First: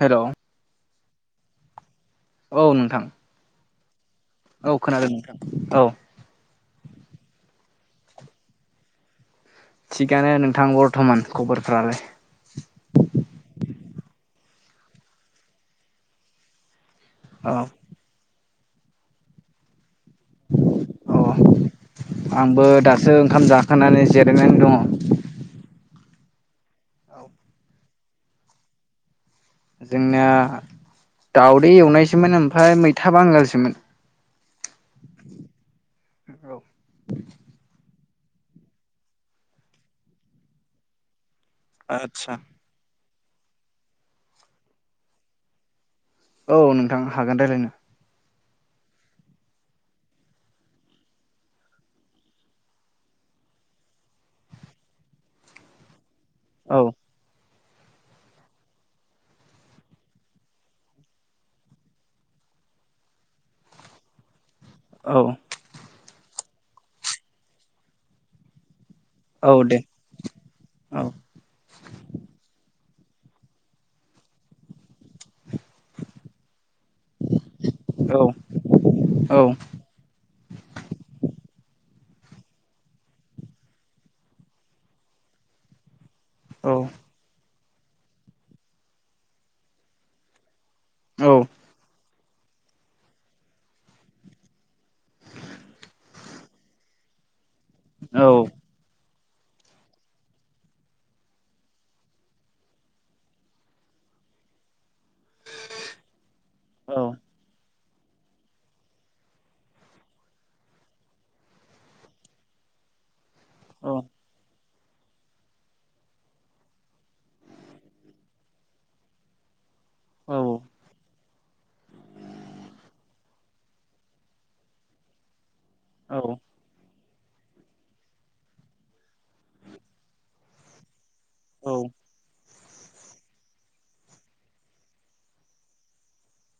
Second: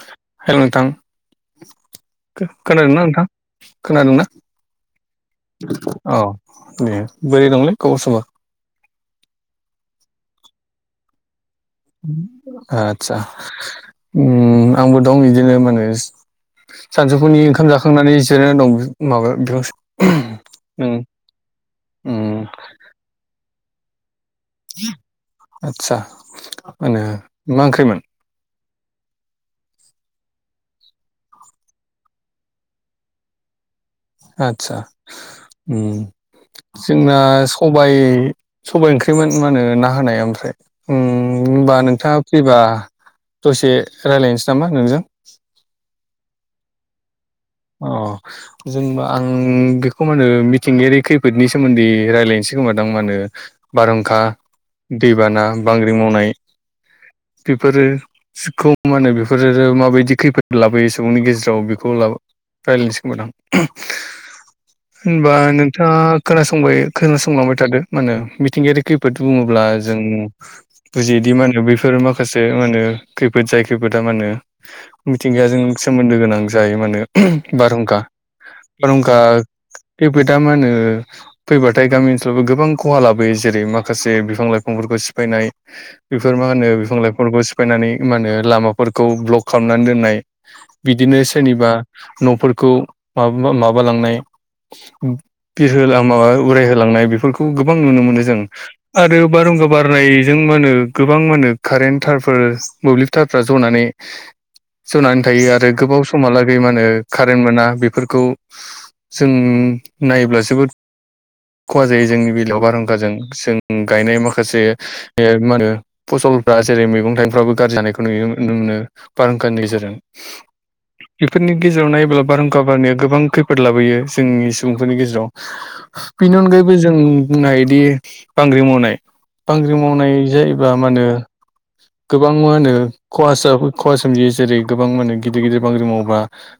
Hello hello नोंथां खोनादोंना नोंथां खोनादोंना? औ खोनादों नोंथां औ दे बोरै नदंलै खबर सबर? थिगानो नोंथां बरथमान। ओ आतसा ओ आंबो दं बिदिनो माने सानजौफुनि औ ओंखाम जाखांनानै जिरायनानै दं। माबा बेयाव अ' उम आंबो दासो ओंखाम जाखांनानै जेरायनान दङ। आदसा मा होनो मा ओंख्रिमोन? जोंना दावदै एवनायसोमोन ओमफ्राय मैथा बांगालसोमोन। आदसा उ औ जोंना सबायाइ सबाय ओंख्रिमोन मा होनो ना हाय ओमफ्राय उ होनबा नोंथाङा आतसा फैबा दसे रायजलायनोसै नामा नोंजों? औ नोंथां हागोन रायलायनो। जेनबा आं बेखौ मा नो मिथिंगायारि खैफोदनि सोमोन्दै रायलायनोसै खोमा दां मा नो बारहुंखा दैबाना बांग्रि मावनाय औ बेफोरोखौ मा होनो बेफोरो माबायदि खैफोद लाबोयो सुबुंनि गेजेराव बेखौ ला रायज्लायनोसै खोमा नोंथां ओम औ होनबा नोंथाङा खोनासंबाय खोनासंलांबाय थादों माने मिथिंगायारि खैफोद औ बुङोब्ला दे जों औ बुजियोदि मा होनो बेफोर माखासे मा होनो खैफोद जाय खैफोदा माहोनो मिथिंगाजों सोमोन्दो गोनां जायो माने- बारहुंखा औ बारहुंखा औ खैफोदा मा होनो फैबाथाय गामि गोबां खहा लाबोयो जेरै माखासे बिफां लाइफांफोरखौ सिफायनाय बेफोर मा होनो बिफां लाइफफोरखौ सिफायनानै मा होनो लामाफोरखौ ब्ल'क खालामनानै दोननाय बिदिनो औ सोरनिबा न'फोरखौ मा माबालांनाय। ब बिरहोलां माबा उरायहोलांनाय बेफोरखौ गोबां नुनो मोनो औ जों आरो बारहुखा बारनायजों मा होनो गोबां मा होनो कारेन्ट थारफोर मोब्लिब थारफ्रा जनानै जनानै थायो आरो गोबाव समहालागै मा नो औ खारेन्ट मोना बे फोरखौ जों नायोब्ला जोबोद खहा जायो जोंनि बेलायाव बारहुंखाजों जों गायनाय माखासे बे मा होनो फसलफ्रा जेरै मैगं थाइगंफ्राबो गाज्रि जानायखौ नुयो नुनो मोनो बारहुंखानि गेजेरजों। औ बेफोरनि गेजेराव नायोब्ला बारहुंखा बारनाया गोबां खैफोद लाबोयो जोंनि सुबुंफोरनि गेजेराव। औ बेनि अनगायैबो जों बुंनो हायोदि बांग्रिं मावनाय बांग्रि मावनाय जायोबा मा होनो गोबां मा होनो खहा जाबोयो खहा सोमजियो जेरै गोबां माने गिदिर गिदिर बांग्रि माव ग्लुंबा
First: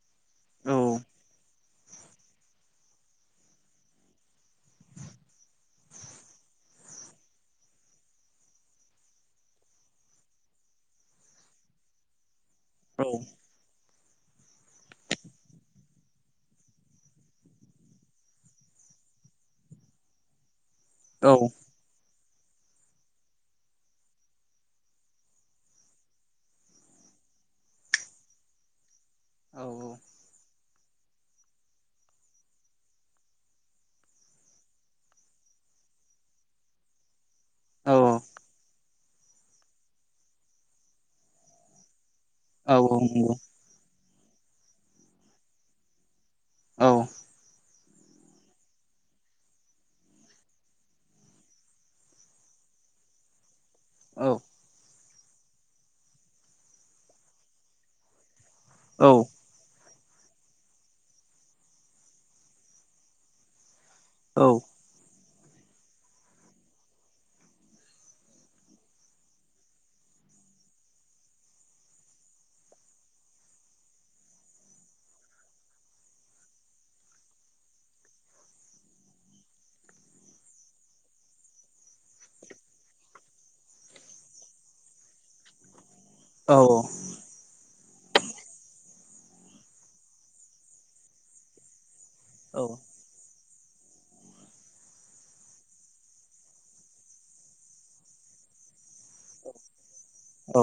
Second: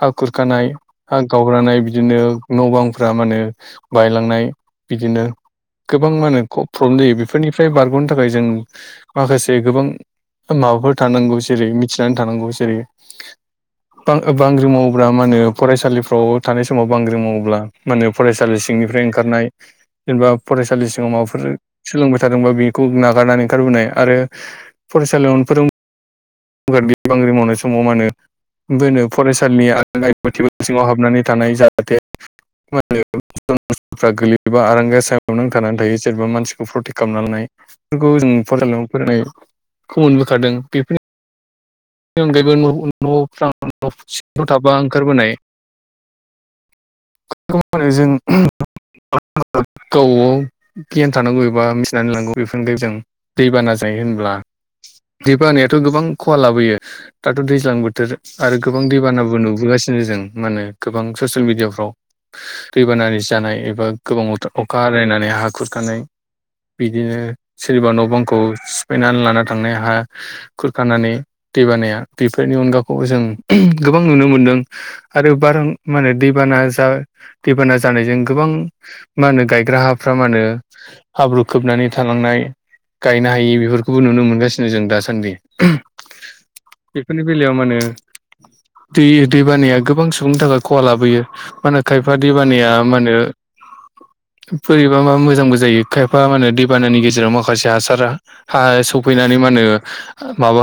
हा खुरखानाय औ हा गावब्रानाय बिदि बिदिनो न' बांफ्रा माने बायलांनाय बिदिनो गोबां मा होनो क फ्रब्लेम जायो। बेफोरनिफ्राय बारग'नो थाखाय जों माखासे गोबां माबाफोर थानांगौ जेरै मिथिनानै थानांगौ जेरै बां-बांग्रि मावोब्ला मा होनो फरायसालिफ्राव थानाय समाव बांग्रिं मावोब्ला मा होनो फरायसालि सिंनिफ्राय ओंखारनाय जेनबा फरायसालि सिंङाव माबाफोर सोलों जादोंबा बेखौ नागारनानै ओंखारबोनाय आरो फरायसालियाव फोरोंबाय थानायाव बांग्रि मावनाय समाव मानो होनो बेनो फरायसालिनि [unintelligible] सिङाव हाबनानै थानाय जाहाथे मा होनो बिल्डिंफ्रा गोलैयोबा आरांगा सायावनो नांथानानै थायो सोरबा मानसिखौ प्रटेक्ट खालामनानानै लानाय बेफोरखौ जों फरायसालियाव फरायनायखौ मोनबोखादों बेफोर बेनि अनगायैबो न- न'फ्राव सिंआव थाबा ओंखारबोनाय। औ मा होनो जों [unintelligible] गावबाव गियान थानांगौ एबा मिथिनानै लांनागौ बेफोरनि जों दैबाना नाय औ होनब्ला दै बानायाथ गोबां खहा लाबोयो दाथ दैज्लां बोथोर आरो गोबां औ औ दैबानाबो नुबोगासिनो बिदिनो जों मा होनो गोबां ससियेल मिडियाफ्राव दैबानानि जानाय एबा गोबां औ अखा हानानै हा खुरखानाय बिदिनो सोरनिबा न' बांखौ सिफायनानै लाना थांनाय हा खुरखानानै दै बानाया बेफोरनि अनगाखौ जों गोबां नुनो मोनदों आरो बार माने दैबा दैबाना जा दैबाना जानायजों गोबां मा होनो गायग्रा हाफ्रा मा होनो हाब्रु बुखोबनानै थालांनाय गायनो हायि बेफोरखौबो नुनो मोनगासिनो जों दासान्दि बेफोरनि बेलायाव मानो दै दैबानाया गोबां सुबुंनि थाखाय खहा लाबोयो मानो खायफा दै औ बानाया मा होनो बोरैबा बा मोजांबो जायो खायफा मा होनो दैबानानि गेजेराव माखासे हासार हा सौफै जानानै मा होनो माबा औ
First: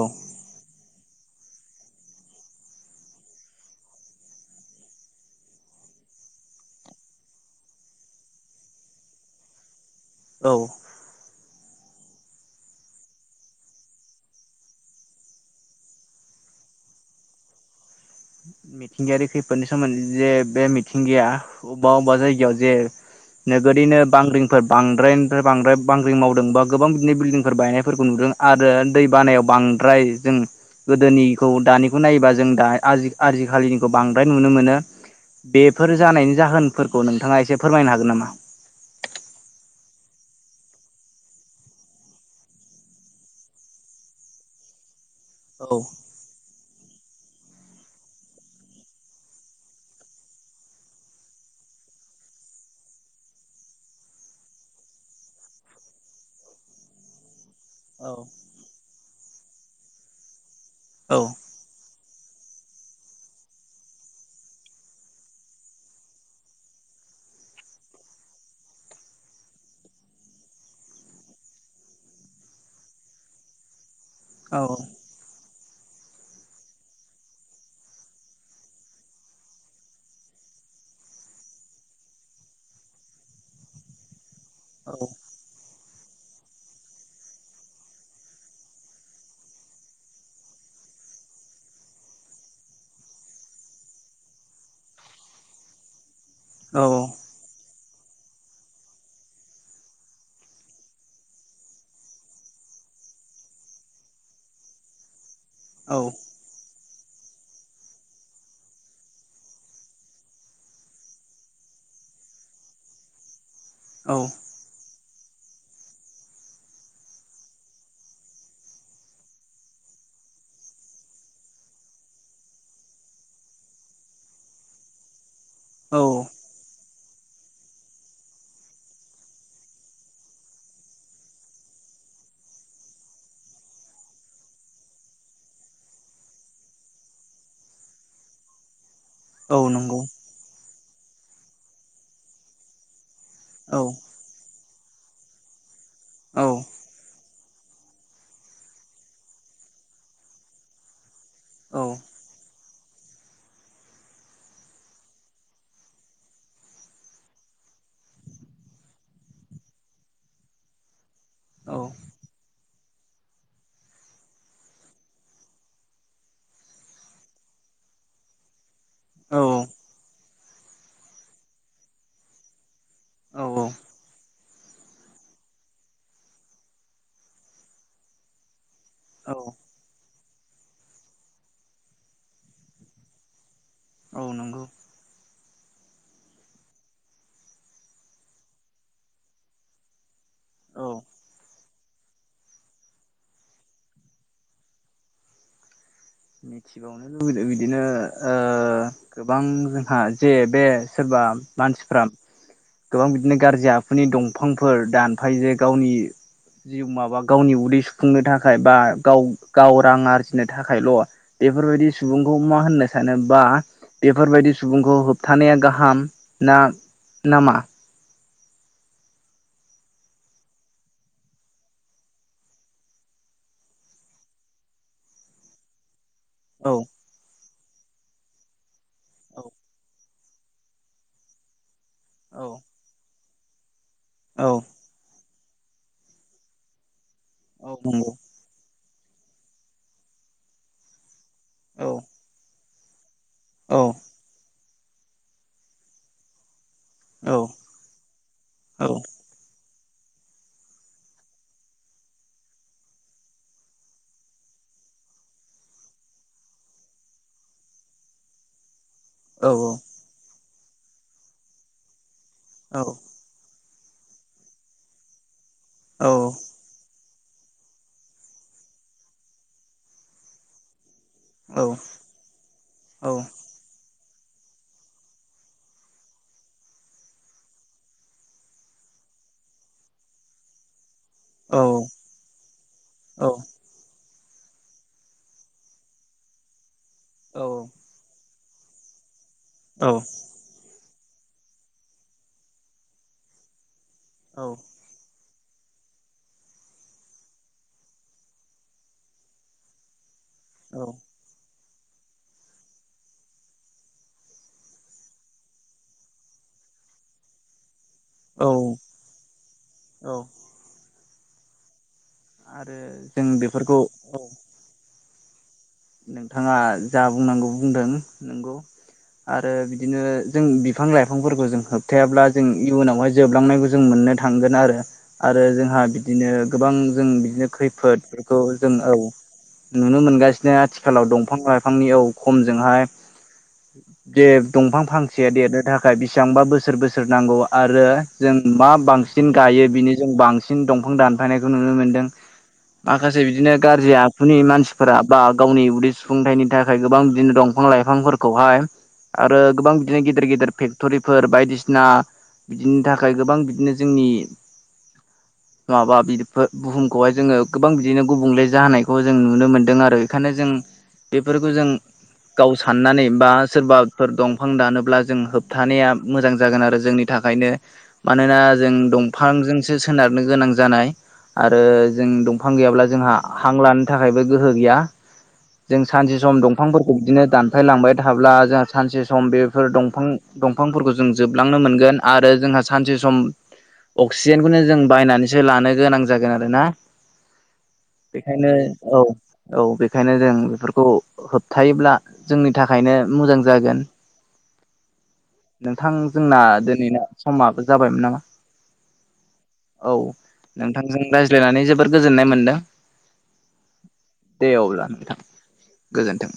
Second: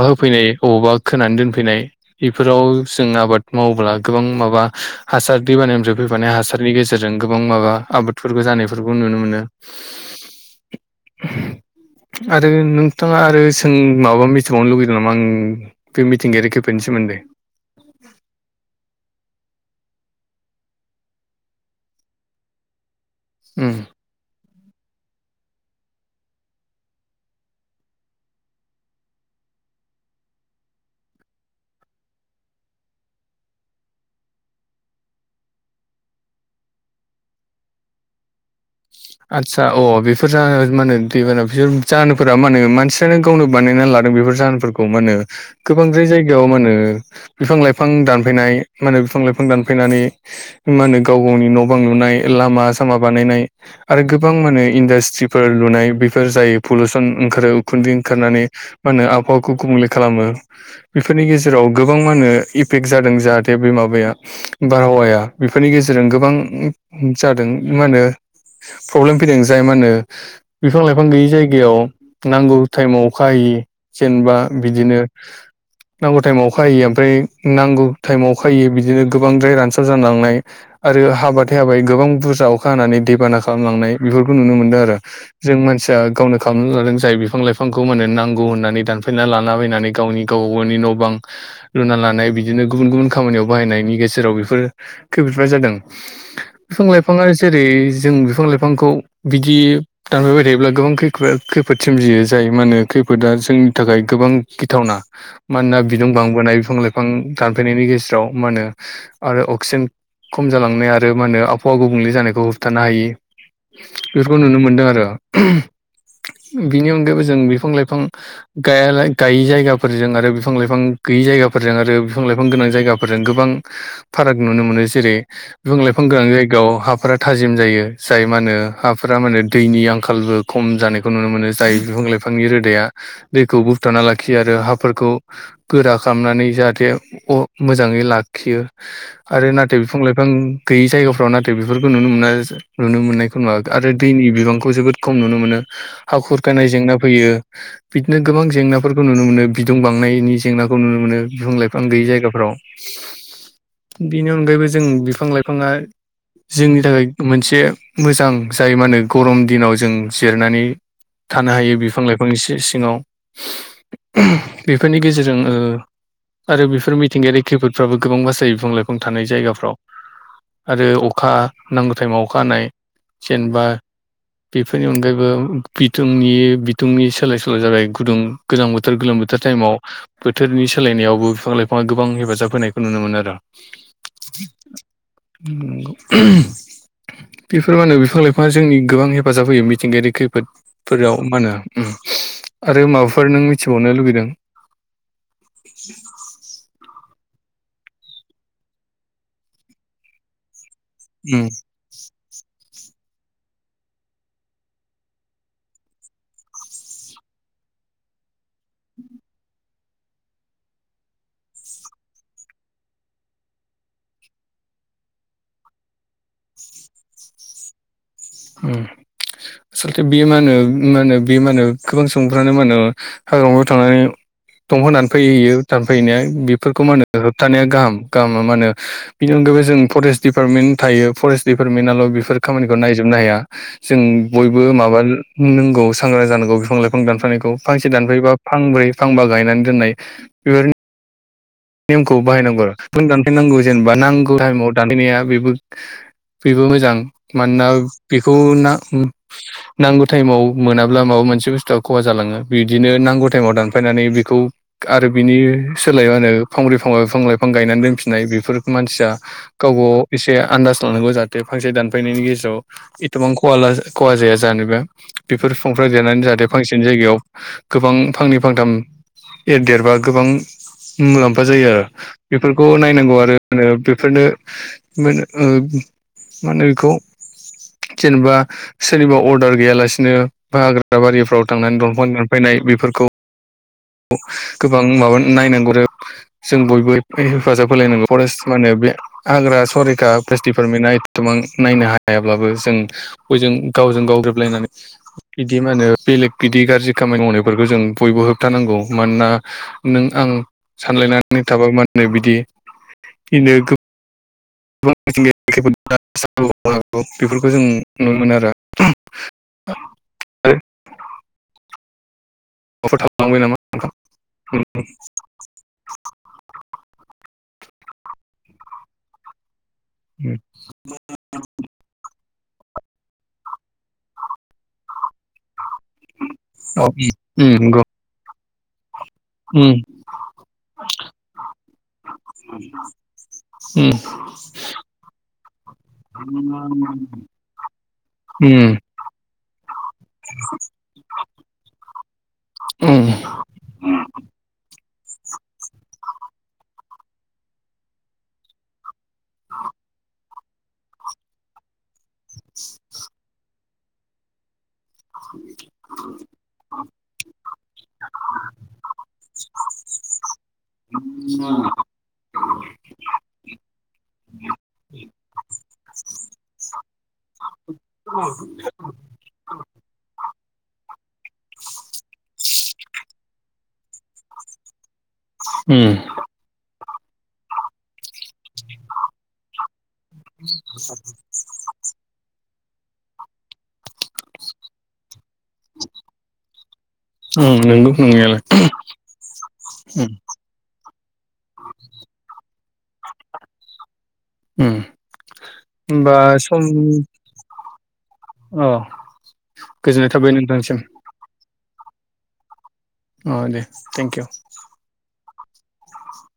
बबावबा खोनानै दोनफैनाय बेफोराव जों आबाद मावोब्ला गोबां माबा हासार बे निफ्राय फैफानाय हासारनि गेजेरजों गोबां माबा आबादफोरखौ जानायफोरखौ नुनो मोनो औ आरो नोंथाङा आरो सों माबा मिथिबावनो लुगै लानांगौ बे मिथिंगायारि खैफोदनि सोमोन्दै मिथिंगायारि खैफोदनि सोमोन्दै जे बे मिथिंगाया अबेबा अबेबा जायगायाव जे उम नोगोरैनो बांग्रिं बांद्रायनिफ्राय बांद्राय बांग्रिं मावदों बा गोबां बिदिनो बिल्डिंफोर बायनायफोरखौ नुदों आरो दै बानायाव बांद्राय जों गोदोनिखौ दानिखौ नायोबा जों दा आजि आजिखालिनिखौ बांद्राय नुनो मोनो बेफोर जानायनि जाहोनफोरखौ नोंथाङा एसे फोरमायनो हागोन नामा आदसा अ बेफोर जा मानो दैबाना बिसोर जानोफोरा माने मानसिफ्रानो गावनो बानायना ला बेफोर जाहोनफोरखौ मा होनो औ गोबांद्राय जायगायाव मा होनो बिफां लाइफां दानफायनाय मा होनो बिफां लाइफां दानफनानै मा होनो गाव गावनि न' बां नुनाय लामा सामा बानायनाय आरो गोबां माने इन्डास्ट्रिफोर लुनाय बेफोर जायो पलुसन ओंखारो उखुन्दै औ ओंखारनानै मा होनो आबहावाखौ गुबुंले खालामो औ बेफोरनि गेजेराव गोबां मा होनो इफेक्ट जादों जाहाथे बे माबाया बारहावाया बेफोरनि गेजेरजों गोबां जादों मा होनो प्रब्लेम फैदों जाय मा होनो बिफां लाइफां गैयै जायगायाव नांगौ टाइमाव अखा हायि जेनबा औ बिदिनो नांगौ टाइमाव अखा हायैयो ओमफ्राय नांगौ टाइमाव अखा हायैयो बिदिनो गोबांद्राय रानस्राव जालांनाय आरो हाबाथाय हाबाय गोबां बुरजा अखा हानानै दैबाना खालामलांनाय बेफोरखौ नुनो मोनदों आरो औ जों मानसिया गावनो खालामनानै लादों जाय बिफां लाइफांखौ माने नांगौ बहननानै दानफायना लाना फैनानै गावनि गाव गावनि न' बां लुना लानाय बिदिनो गुबुन गुबुन खामानियाव बनायनि गेजेराव बेफोर खैफोदफोरा जादों बिफां लाइफांआ जेरै जों बिफां लाइफांखौ बिदि दानफायबाय थायोब्ला गोबां खैफोद सोमजियो जाय मा होनो खैफोदा जोंनि थाखाय गोबां गिथावना मानोना औ बिदुं बांबोनाय बिफां लाइफां दानफायनायनि गेजेराव मा होनो आरो अक्सिजेन खम जालांनाय आरो मा होनो आबहावा गुबुंले जानायखौ होबथानो हायो औ बेखौ नुनो मोनदों आरो बिनि अनगायैबो जों बिफां लाइफां गाया लाय गायै जायगाफोरजों आरो बिफां लाइफां गै गोयि जायगाफोरजों आरो फिफां लाइफां गोनां जायगाफोरजों गोबां फाराग नुनो मोनो जेरै बिफां औ लाइफां गो गोनां जायगायाव हाफोरा थाजिम जायो जाय मा होनो हाफोरा माने दैनि आंखालबो खम जानायखौ नुनो मोनो जाय बिफां लाइफांनि रोदाया दैखौ बोबथाना लाखियो आरो हाफोरखौ गोरा खामनानै जाहाथे अ मोजाङै लाखियो आरो औ नाथाय बिफां नंगौ लाइफां गैयै जायगाफ्राव नाथाय बेफोरखौ नुनो मोननाय नुनो मोननायखौ नुवा औ आरो दैनि बिबांखौ जोबोद खम नुनो मोनो। हा औ खुरखानाय जेंना फैयो। बिदिनो गोबां जेंनाफोरखौ नुनो मोनो बिदुं बांनायनि जेंनाखौ नुनो मोनो बिफां लाइफां औ गैयै जायगाफ्राव। बेनि अनगायैबो जों बिफां लाइफाङा जोंनि थाखाय मोनस से मोजां जाय मा होनो गरम दिनाव जों जिरायनानै थानो औ हायो बिफां लाइफांनि से सिङाव। [unintelligible] बेफोरनि गेजेरजों ओ आरो बेफोर मिथिंगायारि खैफोदफ्राबो गोबां बासायो बिफां लाइफां थानाय जायगाफ्राव। आरो अखा नांगौ टाइमाव अखा हानाय जेनबा औ बेफोरनि अनगायैबो बिथुंनि बिदुंनि सोलाय सोल' जाबाय गुदुं गोजां बो थोर गोलोम औ बोथोर टाइमाव। बोथोरनि सोलायनायावबो फिफां लाइफाङा गोबां हेफाजाब होनायखौ नुनो मोनो आरो औ नंगौ उम नंगौ [unintelligible] बेफोर मा होनो बिफां लाइफाङा जोंनि गोबां हेफाजाब होयो मिथिंगायारि औ खैफोदफोराव मा होनो उम। आरो माबाफोर नों मिथिबावनो लुुबैदों लुगैदों बिदिनो ओ गोबां जोंहा जे बे सोरबा उम मानसिफ्रा गोबां बिदिनो गारजि आखुनि दंफांफोर दानफायो जे गावनि जिउ माबा गावनि उदै सुफुंनो थाखाय बा गाव गाव रां आरजिनो थाखायल'। बेफोरबायदि सुबुंखौ मा होननो सानो बा बेफोरबायदि सुबुंखौ होबथानाया गाहाम। ना नामा? हो। आसलथे बेयो मा होनो मा होनो बे मा होनो गोबां सुबुंफ्रानो मा होनो हाग्रामायाव थांनानै दंफां दानफाय हैयो दानफायहेैनाया। औ बेफोरखौ मा होनो होबथानाया गाहाम। गाहामा मा होनो बिनि औ अनगायैबो जों फरेस्ट दिडिपार्टमेन्ट थायो फरेस्ट दिडिपार्टमेन्टआल' बेफोर औ खामानिखौ नायजोबनो हाया। जों औ बयबो माबा नोंगौ सांग्रां जानांगौ बिफां लाइ फां दानफायनायखौ औ फांसे नंगौ दानफायोबा फांब्रै फांबा गायनानै दोननाय। [unintelligible] औ नेमखौ बाहायनांगौ आरो दंफां दानफायनांगौ औ जेनेबा नांगौ टाइमाव दानफायनाया बेबो बेबो मोजां। मानोना बेखौ ना औ ओम नांगौ टाइमाव मोनाब्ला माबा मोनसे बुस्थुआ खहा जालाङो। बिदिनो नांगौ टाइमाव दानफायनानै बेखौ आरो बिनि सोलाय मा होनो फांब्रै फांबा बिफां लाइफां गायनानै दोनफिनाय बेफोर मानसिया औ औ गावबाव एसे आन्दाज लानांगौ जाहाथे फांसे दानफायनायनि गेजेराव औ एथबां खहा ला खहा जाया जानोबा बेफोर फिफांफ्रा देरनानै जाहाथे फांसेनि जायगायाव गोबां फांनै फांथाम ए देरबा गोबां मो [unintelligible] जायो औ आरो बेफोरखौ औ नायनांगौ आरो [unintelligible] फोरनो मा ओनो ओ मा होनो बेखौ जेनेबा सोरनिबा अर्डार गैयालासिनो बा हा ग्रा बारिफोराव औ थांनानै दंफां दानफायनाय बेफोरखौ गोबां माबा नायनांगौ आरो जों बयबो हेफाजाब होलायनांगौ। फरेस्ट मानो बे हाग्रा औ सरैखा फेस्टिभेल [unintelligible] गोबां नायनो हायाब्लाबो जों बयजों गावजों गाव औ गोरोबलायनानै बिदि मा होनो बेलेग बिदि गाज्रि खामानि मावनायफोरखौ जों बयबो होबथानांगौ। मानोना नों आं सानलायनानै थाबाय मानो बिदि [unintelligible] [unintelligible] बेफोरखौ जों नुनो मोनो आरो औ। [unintelligible] आरो जों बेफोरखौ औ [unintelligible] नोंथाङा जा बुंनांगौ बुंदों नंगौ आरो बि दिनो जों बिफां लाइफांफोरखौ जों होबथायाब्ला जों इयुनावहाय जोबलांनायखौ जों मोननो थांगोन आरो आरो जोंहा बिदिनो गोबां औ जों बिदिनो उम नंगौ खैफोदफोरखौ जों औ उम नुनो मोनगा आथिखालाव दफां लाइफांनि औ खमजोंहाय उम जे दंफां फांसे ए दे दो दां थाखाय बेसेबांबा बोसोर बोसोर नांगौ आरो जों मा उम बांसिन गायो बिनि जों बांसिन दं दंफां दानफायनायखौ नुनो मोनदों उम माखासे बिदिनो गाज्रि आखुनि मानसिफोरा बा गावनि उदै सुफुंथाइनि थाखाय गोबां बिदिनो दंफां लाइफांफोरखौहाय आरो गोबां बिदिनो गेदेर गेदेर फेक्टरिफोर बायदिसिना बिदिनि थाखाय गोबां बिदिनो जोंनि माबा बेफोर बुहुमखौहाय जोङो गोबां बिदिनो गुबुंले जाहोनायखौ जों नुनो मोन्दों आरो बेखायनो जों बेफोरखौ जों गाव साननानै बा सोरबाफोर दंफां दानोब्ला जों होबथानाया मोजां जागोन आरो जोंनि थाखायनो मानोना जों दंफांजोंसो सोनारनो गोनां जानाय आरो जों दंफां गैयाब्ला जोंहा हां लानो थाखायबो गोहो गैया। [inaudible] जों सानसे सम दंफांफोरखौ बिदिनो दानफायलांबाय थाब्ला जों सानसे सम बेफोर दंफां दंफां दफांफोरखौ जों जोबलांनो मोनगोन आरो जोंहा सानसे सम अक्सिजेनखौनो जों बायनानैसो लानो गोनां जागोन आरो ना उम नंगौ नंनायालाय बेखायनो औ औ बे उम खायनो जों बेफोरखौ होबथायोबब्ला जोंनि थाखायनो मोजां जागोन। उम नोंथां होमबा जोंना सम दिनैना समाबो जाबायमोन नामा? अ औ गोजोननाय थाबाय नोंथांसिम नोंथांजों रायज्लायनानै जोबोद गोजोननाय मोनदों। औ दे थेंक इउ। दे अब्ला नोंथां गोजोन्थों।